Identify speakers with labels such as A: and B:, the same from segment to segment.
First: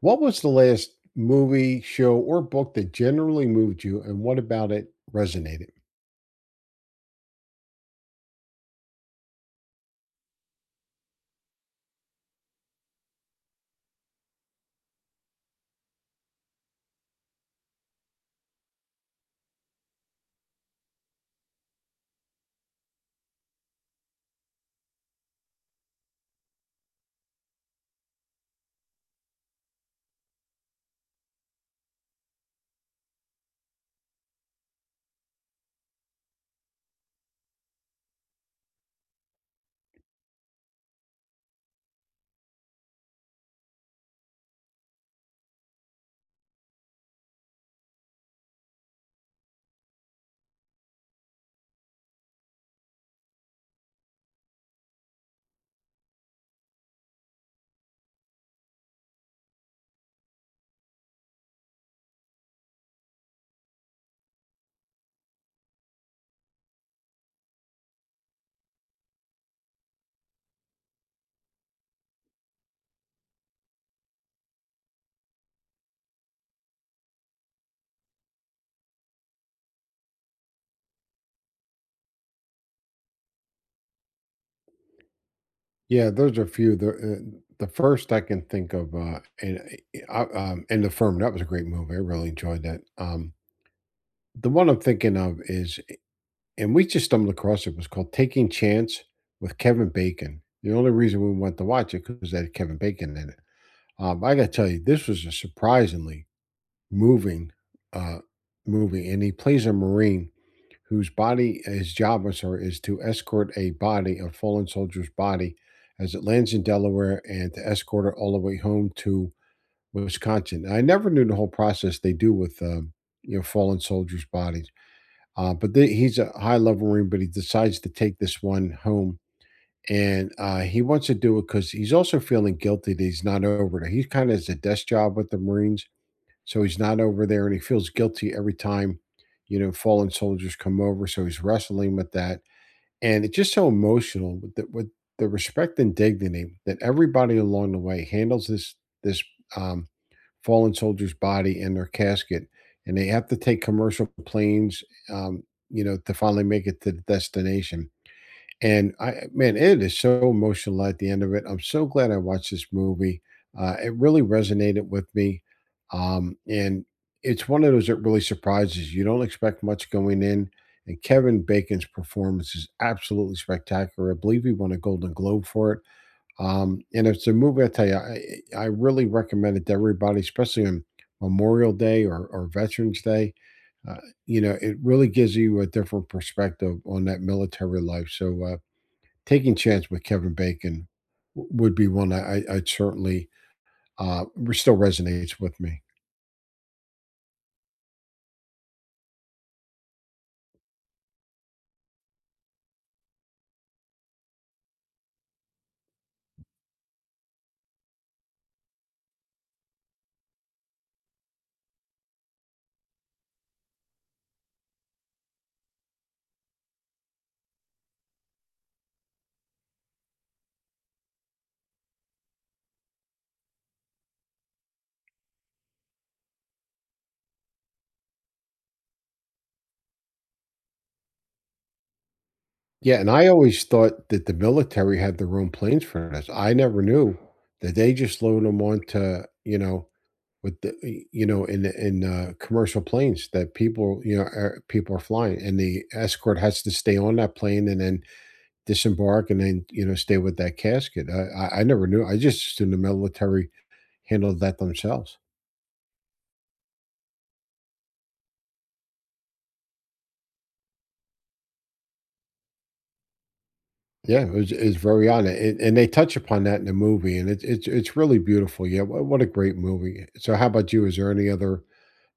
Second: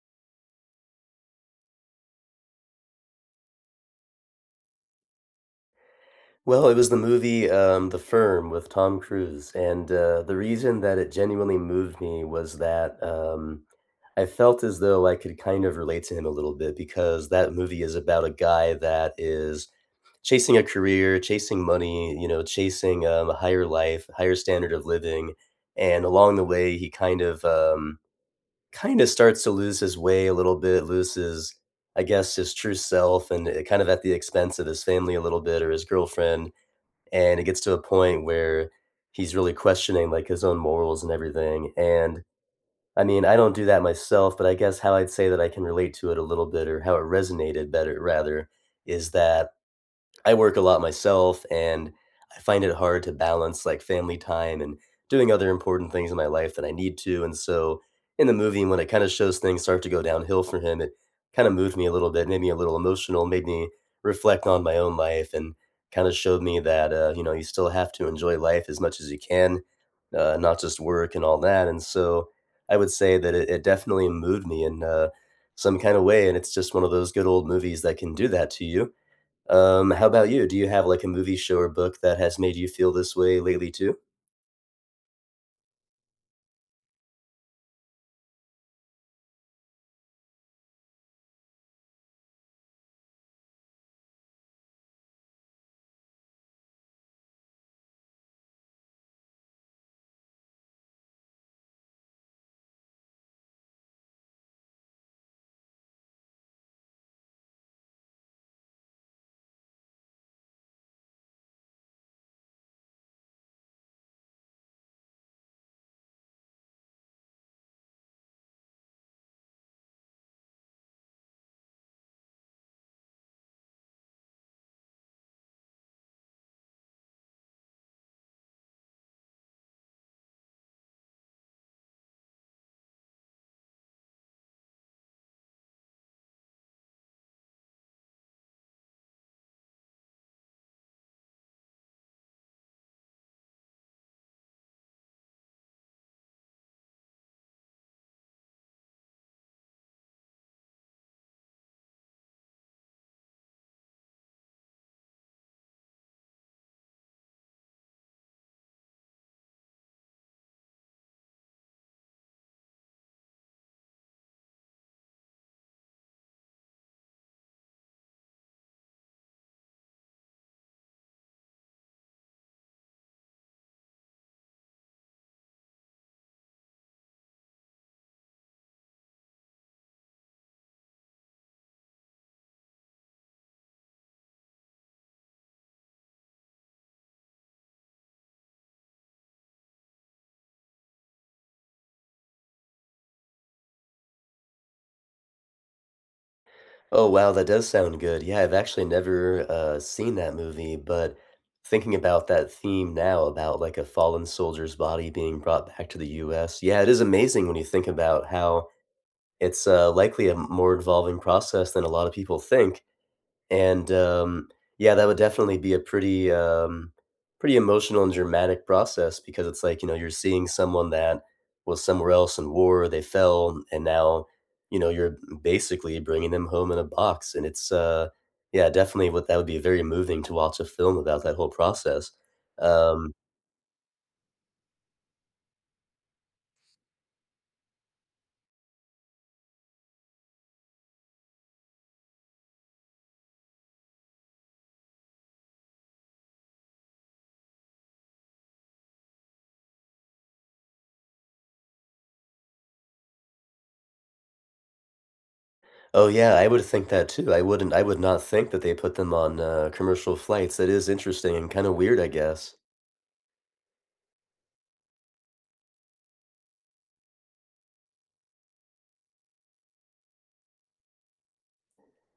A: What was the last movie, show, or book that generally moved you, and what about it resonated?
B: Well, it was the movie, The Firm with Tom Cruise, and, the reason that it genuinely moved me was that, I felt as though I could kind of relate to him a little bit because that movie is about a guy that is chasing a career, chasing money, you know, chasing, a higher life, higher standard of living, and along the way, he kind of, kinda starts to lose his way a little bit, loses, I guess, his true self, and, kind of at the expense of his family a little bit or his girlfriend, and it gets to a point where he's really questioning like his own morals and everything. And I mean, I don't do that myself, but I guess how I'd say that I can relate to it a little bit, or how it resonated better rather, is that I work a lot myself and I find it hard to balance like family time and doing other important things in my life that I need to. And so in the movie, when it kind of shows things start to go downhill for him, it kind of moved me a little bit, made me a little emotional, made me reflect on my own life and kind of showed me that, you still have to enjoy life as much as you can, not just work and all that. And so I would say that it definitely moved me in some kind of way. And it's just one of those good old movies that can do that to you. How about you? Do you have, like, a movie, show, or book that has made you feel this way lately too?
A: Yeah, those are a few. The first I can think of, and The Firm, that was a great movie. I really enjoyed that. The one I'm thinking of is, and we just stumbled across it. Was called Taking Chance with Kevin Bacon. The only reason we went to watch it because it had Kevin Bacon in it. I got to tell you, this was a surprisingly moving uh, movie, and he plays a marine whose body his job, is to escort a body, a fallen soldier's body, as it lands in Delaware and to escort it all the way home to Wisconsin. I never knew the whole process they do with fallen soldiers' bodies, but he's a high level marine, but he decides to take this one home. And he wants to do it because he's also feeling guilty that he's not over there. He kind of has a desk job with the Marines, so he's not over there and he feels guilty every time, fallen soldiers come over. So he's wrestling with that. And it's just so emotional with the respect and dignity that everybody along the way handles this um, fallen soldier's body in their casket. And they have to take commercial planes, um, to finally make it to the destination, and I man, it is so emotional at the end of it. I'm so glad I watched this movie. It really resonated with me. And it's one of those that really surprises you. You don't expect much going in. And Kevin Bacon's performance is absolutely spectacular. I believe he won a Golden Globe for it. And it's a movie, I tell you, I really recommend it to everybody, especially on Memorial Day, or Veterans Day. Uh, it really gives you a different perspective on that military life. So, Taking Chance with Kevin Bacon w would be one I'd certainly, re still resonates with me.
B: Oh, wow, that does sound good. Yeah, I've actually never, seen that movie, but thinking about that theme now about, like, a fallen soldier's body being brought back to the US, yeah, it is amazing when you think about how it's, likely a more involving process than a lot of people think. And, yeah, that would definitely be a pretty, pretty emotional and dramatic process, because it's like, you know, you're seeing someone that was somewhere else in war, they fell, and now, you know, you're basically bringing them home in a box. And it's, yeah, definitely what that would be very moving to watch a film about that whole process.
A: Yeah, and
B: Um,
A: I always thought that the military had their own planes for this. I never knew that they just load them onto, you know, with the you know, in, commercial planes that people are flying, and the escort has to stay on that plane and then disembark and then, stay with that casket. I never knew. I just assumed the military handled that themselves.
B: oh yeah, I would think that too. I would not think that they put them on, commercial flights. That is interesting and kind of weird, I guess.
A: Yeah, it's very on it, and they touch upon that in the movie, and it's really beautiful. Yeah, what a great movie. So, how about you? Is there any other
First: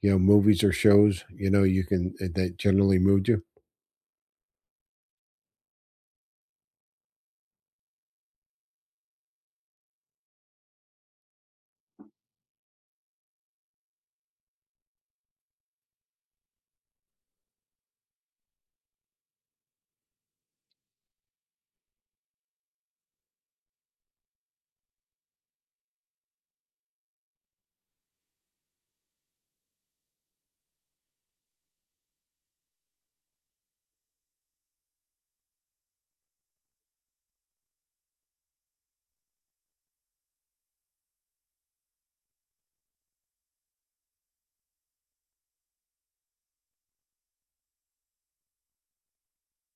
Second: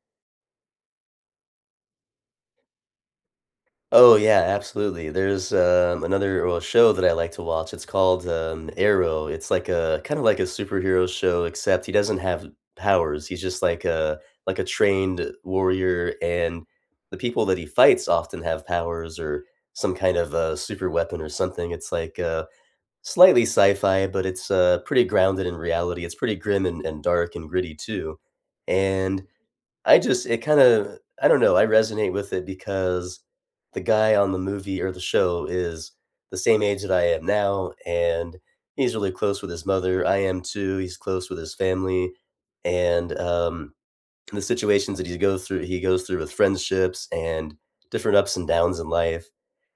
A: movies or shows you know you can that generally moved you?
B: Oh, yeah, absolutely. There's, another, well, show that I like to watch, it's called, Arrow. It's like a kinda like a superhero show, except he doesn't have powers, he's just like a trained warrior, and the people that he fights often have powers or some kind of, super weapon or something. It's like, slightly sci-fi, but it's, pretty grounded in reality. It's pretty grim and dark and gritty too, and I just it kinda I don't know, I resonate with it because the guy on the movie or the show is the same age that I am now, and he's really close with his mother, I am too, he's close with his family, and, the situations that he goes through with friendships and different ups and downs in life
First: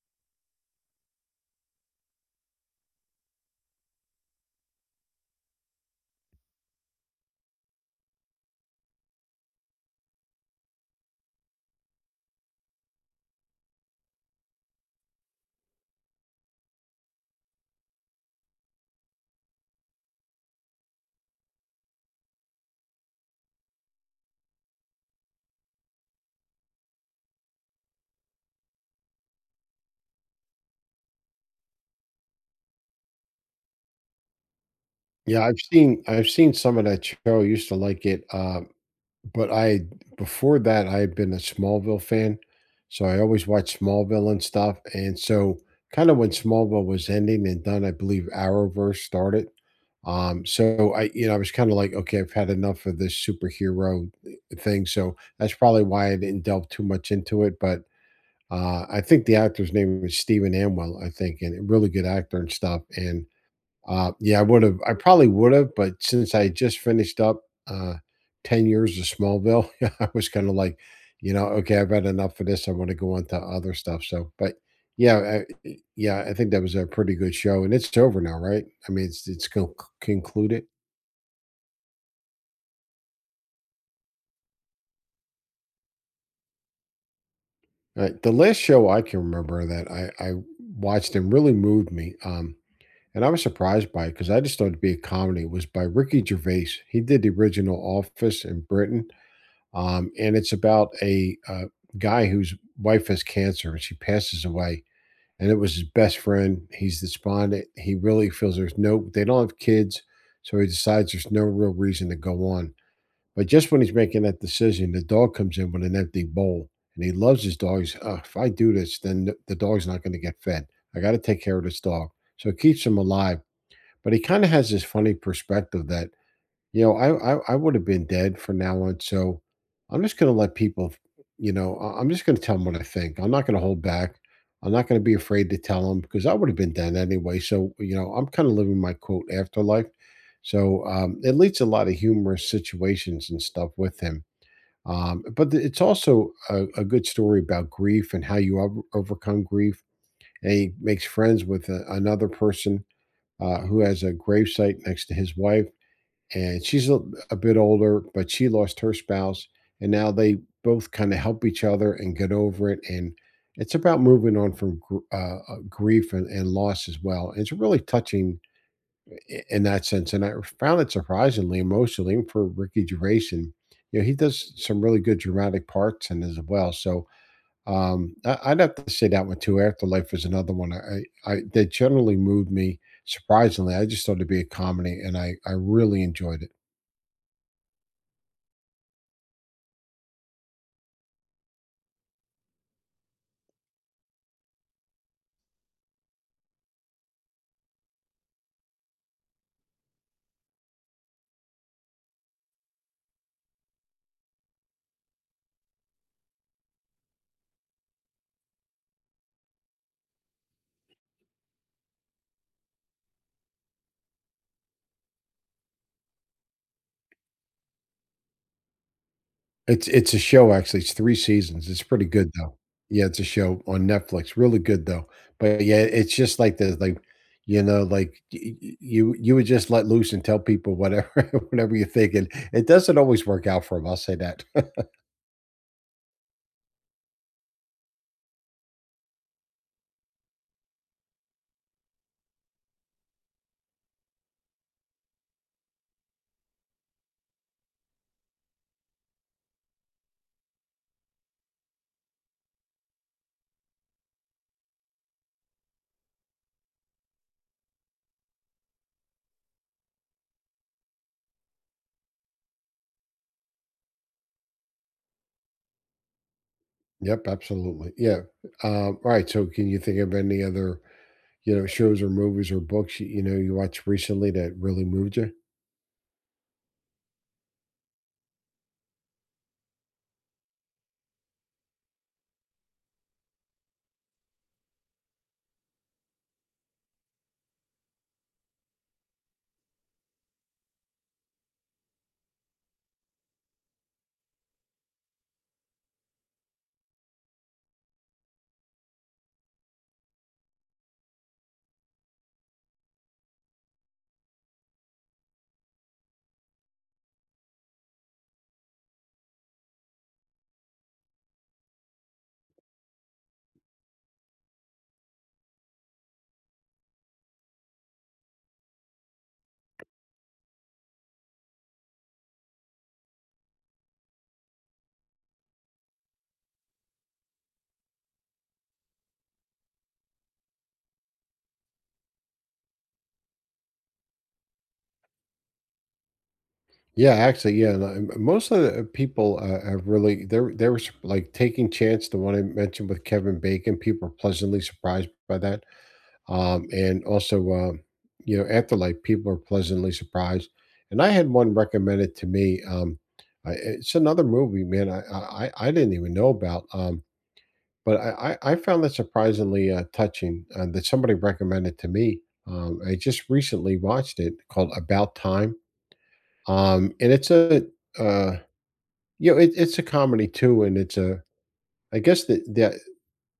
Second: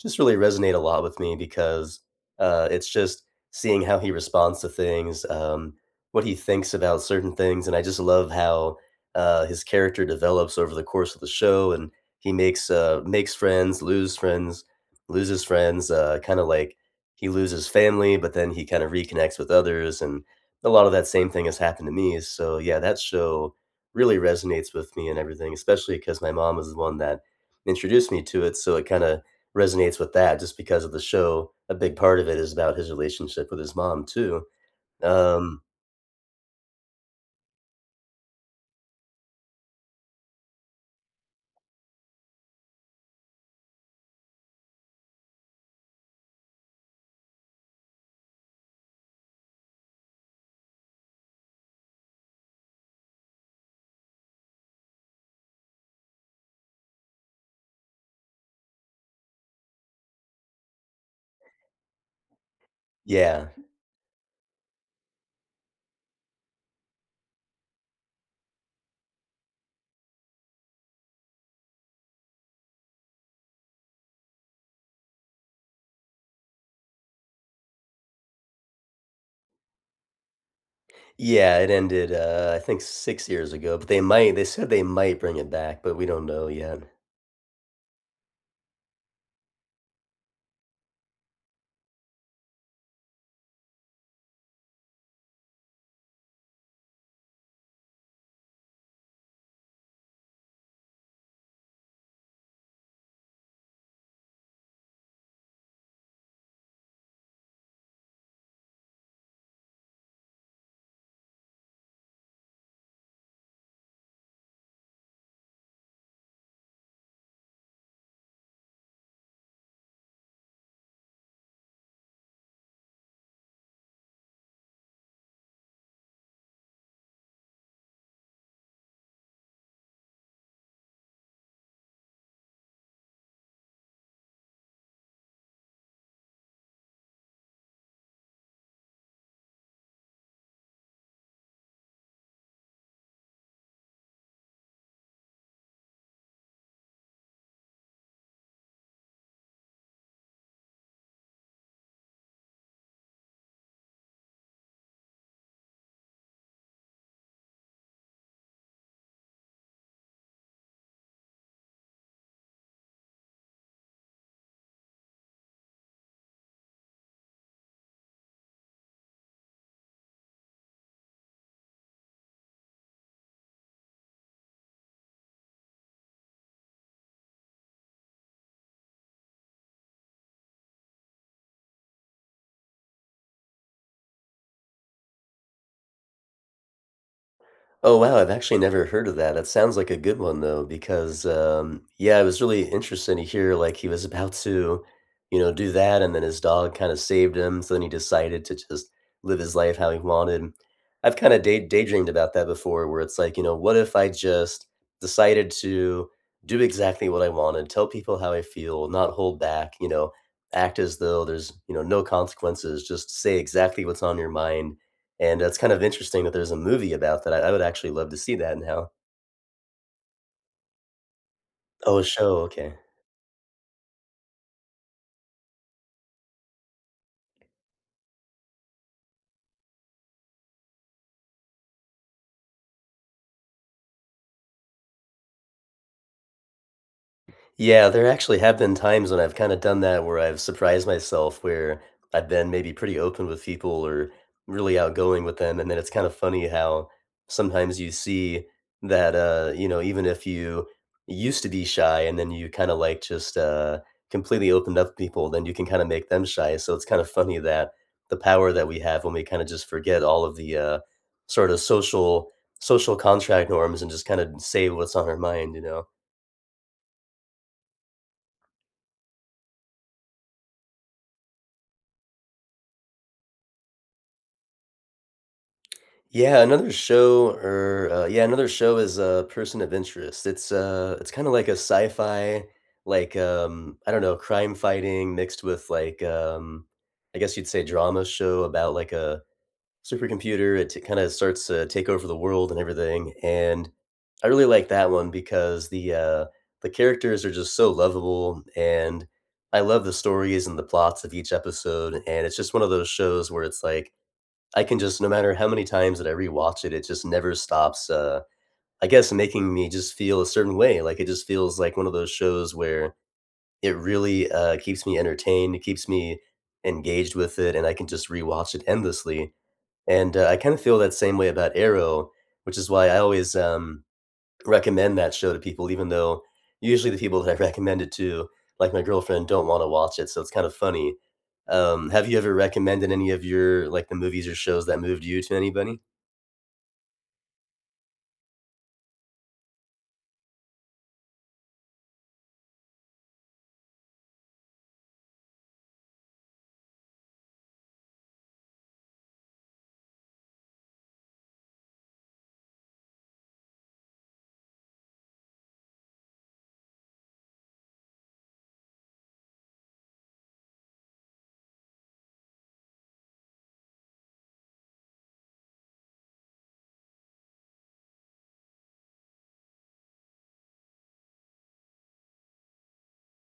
B: just really resonate a lot with me because it's just seeing how he responds to things, what he thinks about certain things, and I just love how his character develops over the course of the show, and he makes makes friends, loses friends, kind of like he loses family, but then he kind of reconnects with others, and a lot of that same thing has happened to me. So yeah, that show really resonates with me and everything, especially because my mom was the one that introduced me to it, so it kinda resonates with that just because of the show, a big part of it is about his relationship with his mom too.
A: Yeah, I've
B: Um,
A: seen I've seen some of that show. I used to like it. But I before that, I had been a Smallville fan, so I always watched Smallville and stuff, and so kind of when Smallville was ending and done, I believe Arrowverse started. So I was kind of like, okay, I've had enough of this superhero thing. So that's probably why I didn't delve too much into it. But I think the actor's name was Stephen Amwell, I think, and a really good actor and stuff. And
B: yeah.
A: uh, yeah, I would have. I probably would have, but since I just finished up 10 years of Smallville, I was kind of like, okay, I've had enough of this. I want to go on to other stuff. So, but yeah, I, yeah, I think that was a pretty good show, and it's over now, right? I mean, it's concluded.
B: Yeah, it ended, I think 6 years ago, but they said they might bring it back, but we don't know yet.
A: The last show I can remember that I watched and really moved me, and I was surprised by it because I just thought it'd be a comedy, was by Ricky Gervais. He did the original Office in Britain, and it's about a guy whose wife has cancer and she passes away. And it was his best friend. He's despondent. He really feels there's no, they don't have kids. So he decides there's no real reason to go on. But just when he's making that decision, the dog comes in with an empty bowl and he loves his dog. He's, oh, if I do this, then the dog's not going to get fed. I got to take care of this dog. So it keeps him alive. But he kind of has this funny perspective that I would have been dead from now on. So I'm just going to let people, I'm just going to tell them what I think. I'm not going to hold back. I'm not going to be afraid to tell them because I would have been dead anyway. So, I'm kind of living my quote afterlife. So, it leads to a lot of humorous situations and stuff with him. But it's also a good story about grief and how you overcome grief. And he makes friends with another person, who has a gravesite next to his wife, and she's a bit older, but she lost her spouse, and now they both kind of help each other and get over it. And it's about moving on from grief and loss as well. It's really touching in that sense, and I found it surprisingly emotionally, even for Ricky Gervais. And, he does some really good dramatic parts and as well. So, I'd have to say that one too. Afterlife is another one I that generally moved me, surprisingly. I just thought it'd be a comedy, and I really enjoyed it.
B: Oh, wow, I've actually never heard of that. That sounds like a good one though, because, yeah, it was really interesting to hear, like, he was about to, you know, do that, and then his dog kinda saved him, so then he decided to just live his life how he wanted. I've kinda daydreamed about that before where it's like, you know, what if I just decided to do exactly what I wanted, tell people how I feel, not hold back, you know, act as though there's, you know, no consequences, just say exactly what's on your mind, and that's kind of interesting that there's a movie about that. I would actually love to see that now.
A: It's a show, actually, it's 3 seasons, it's
B: Oh, a
A: pretty good,
B: show,
A: though.
B: okay.
A: Yeah, it's a show on Netflix, really good, though, but, yeah, it's just like the like, like, y y you you would just let loose and tell people whatever whatever you're thinking. It doesn't always work out for them. 'Em, I'll say that.
B: Yeah, there actually have been times when I've kinda done that where I've surprised myself where I've been maybe pretty open with people or really outgoing with them, and then it's kind of funny how sometimes you see that, even if you used to be shy and then you kinda, like, just, completely opened up to people, then you can kinda make them shy, so it's kind of funny that the power that we have when we kinda just forget all of the, sort of social contract norms and just kinda say what's on our mind, you know?
A: Yep, absolutely, yeah, alright, so can you think of any other, shows or movies or books, you watched recently that really moved you?
B: Yeah, another show or another show is Person of Interest. It's kind of like a sci-fi, like I don't know, crime fighting mixed with like I guess you'd say drama show about like a supercomputer. Kind of starts to take over the world and everything. And I really like that one because the characters are just so lovable, and I love the stories and the plots of each episode. And it's just one of those shows where it's like I can just no matter how many times that I rewatch it, it just never stops, I guess, making me just feel a certain way, like, it just feels like one of those shows where it really, keeps me entertained, it keeps me engaged with it, and I can just rewatch it endlessly, and, I kinda feel that same way about Arrow, which is why I always, recommend that show to people even though usually the people that I recommend it to, like my girlfriend, don't wanna watch it, so it's kind of funny. Have you ever recommended any of your like, the movies or shows that moved you to anybody?
A: Yeah, actually, yeah. And most of the people are really like Taking Chance. The one I mentioned with Kevin Bacon, people are pleasantly surprised by that. And also, Afterlife, people are pleasantly surprised. And I had one recommended to me. It's another movie, man. I didn't even know about. But I found that surprisingly touching, that somebody recommended to me. I just recently watched it, called About Time. And it's a uh, you know, it, it's a comedy too, and it's a. I guess the the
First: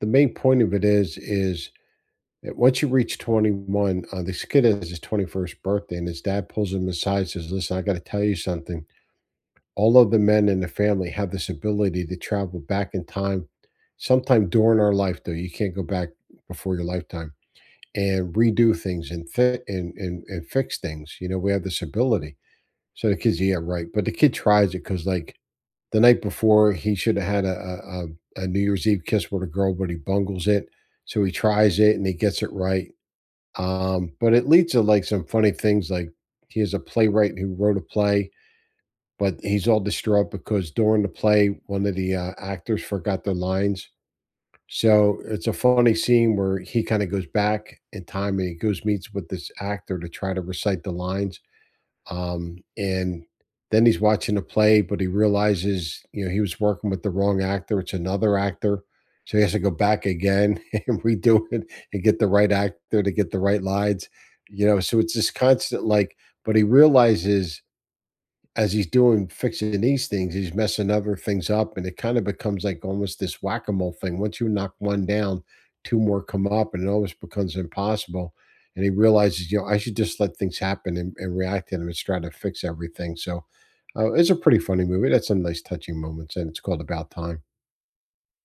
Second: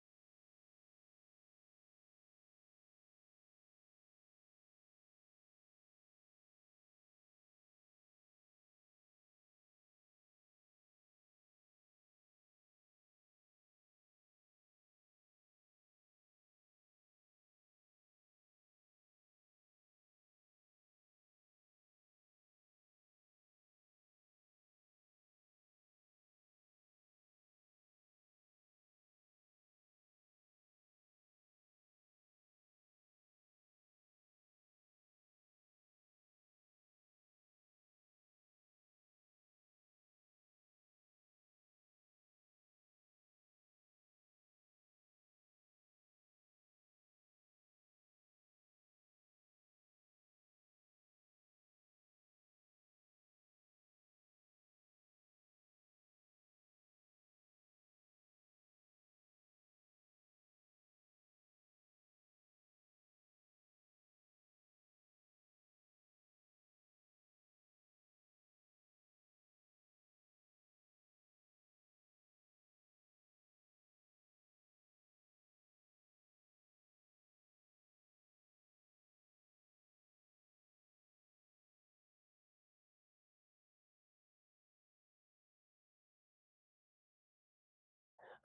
A: the main point of it is that once you reach 21, this kid has his 21st birthday, and his dad pulls him aside and says, "Listen, I got to tell you something. All of the men in the family have this ability to travel back in time, sometime during our life, though you can't go back before your lifetime and redo things and fit and fix things. You know, we have this ability." So the kid's, yeah, right. But the kid tries it because, like, the night before, he should have had a New Year's Eve kiss with a girl, but he bungles it. So he tries it and he gets it right. But it leads to, like, some funny things, like, he is a playwright who wrote a play, but he's all distraught because during the play, one of the actors forgot their lines. So it's a funny scene where he kinda goes back in time and he goes meets with this actor to try to recite the lines. And then he's watching a play, but he realizes, he was working with the wrong actor. It's another actor. So he has to go back again and redo it and get the right actor to get the right lines. So it's this constant like, but he realizes, as he's doing fixing these things, he's messing other things up, and it kind of becomes like almost this whack a mole thing. Once you knock one down, two more come up, and it almost becomes impossible. And he realizes, you know, I should just let things happen and react to them and try to fix everything. So, it's a pretty funny movie. That's some nice touching moments, and it's called About Time.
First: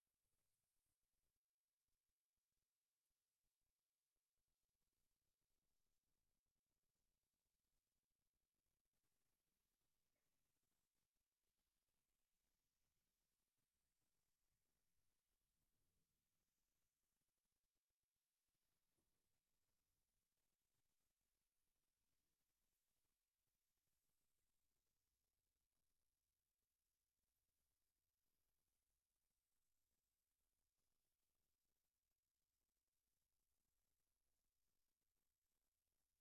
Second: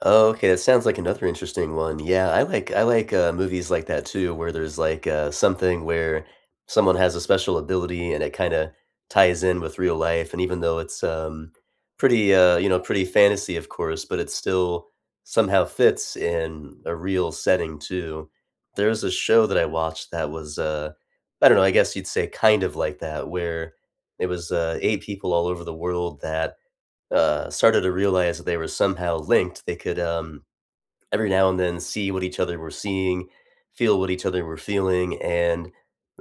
B: Oh, okay, that sounds like another interesting one. Yeah, I like, movies like that too, where there's, like, something where someone has a special ability and it kinda ties in with real life, and even though it's, pretty, pretty fantasy, of course, but it still somehow fits in a real setting too. There's a show that I watched that was, I don't know, I guess you'd say kind of like that, where it was, 8 people all over the world that started to realize that they were somehow linked, they could, every now and then see what each other were seeing, feel what each other were feeling, and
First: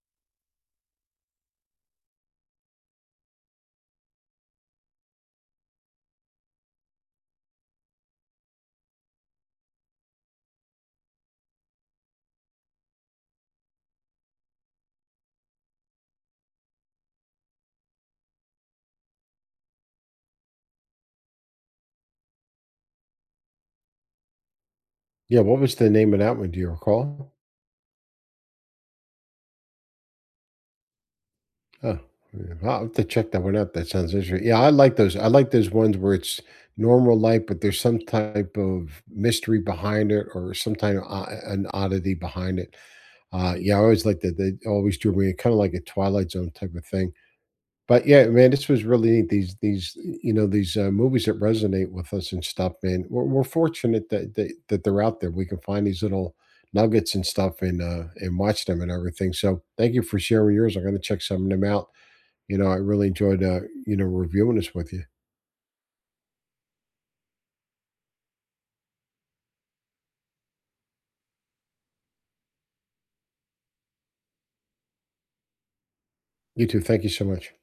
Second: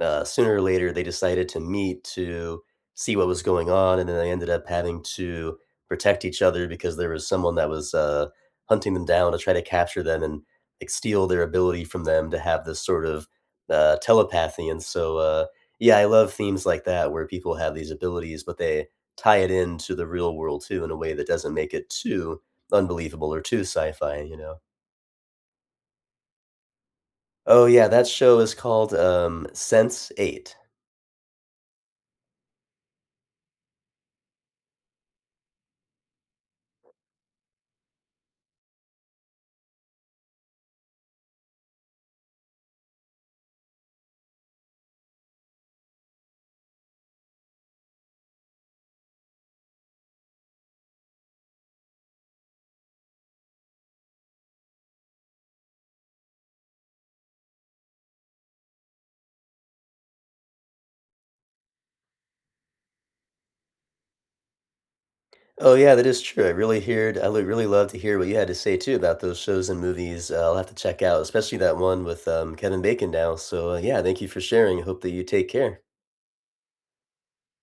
B: sooner or later they decided to meet to see what was going on, and then they ended up having to protect each other because there was someone that was hunting them down to try to capture them and like steal their ability from them to have this sort of telepathy. And so, yeah, I love themes like that where people have these abilities, but they tie it into the real world too in a way that doesn't make it too unbelievable or too sci-fi, you know.
A: Yeah, what was the name of that one? Do you recall?
B: Oh, yeah, that show is called, Sense8.
A: Oh, yeah. I'll have to check that one out. That sounds interesting. Yeah, I like those. I like those ones where it's normal light, but there's some type of mystery behind it, or some type of an oddity behind it. Yeah, I always like that. They always drew me, kind of like a Twilight Zone type of thing. But yeah, man, this was really neat. These you know these movies that resonate with us and stuff. Man, we're fortunate that they're out there. We can find these little nuggets and stuff, and watch them and everything. So thank you for sharing yours. I'm going to check some of them out. I really enjoyed, reviewing this with you.
B: Oh, yeah, that is true. I would really love to hear what you had to say too about those shows and movies, I'll have to check out, especially that one with, Kevin Bacon now, so, yeah, thank you for sharing, hope that you take care.
A: You too. Thank you so much.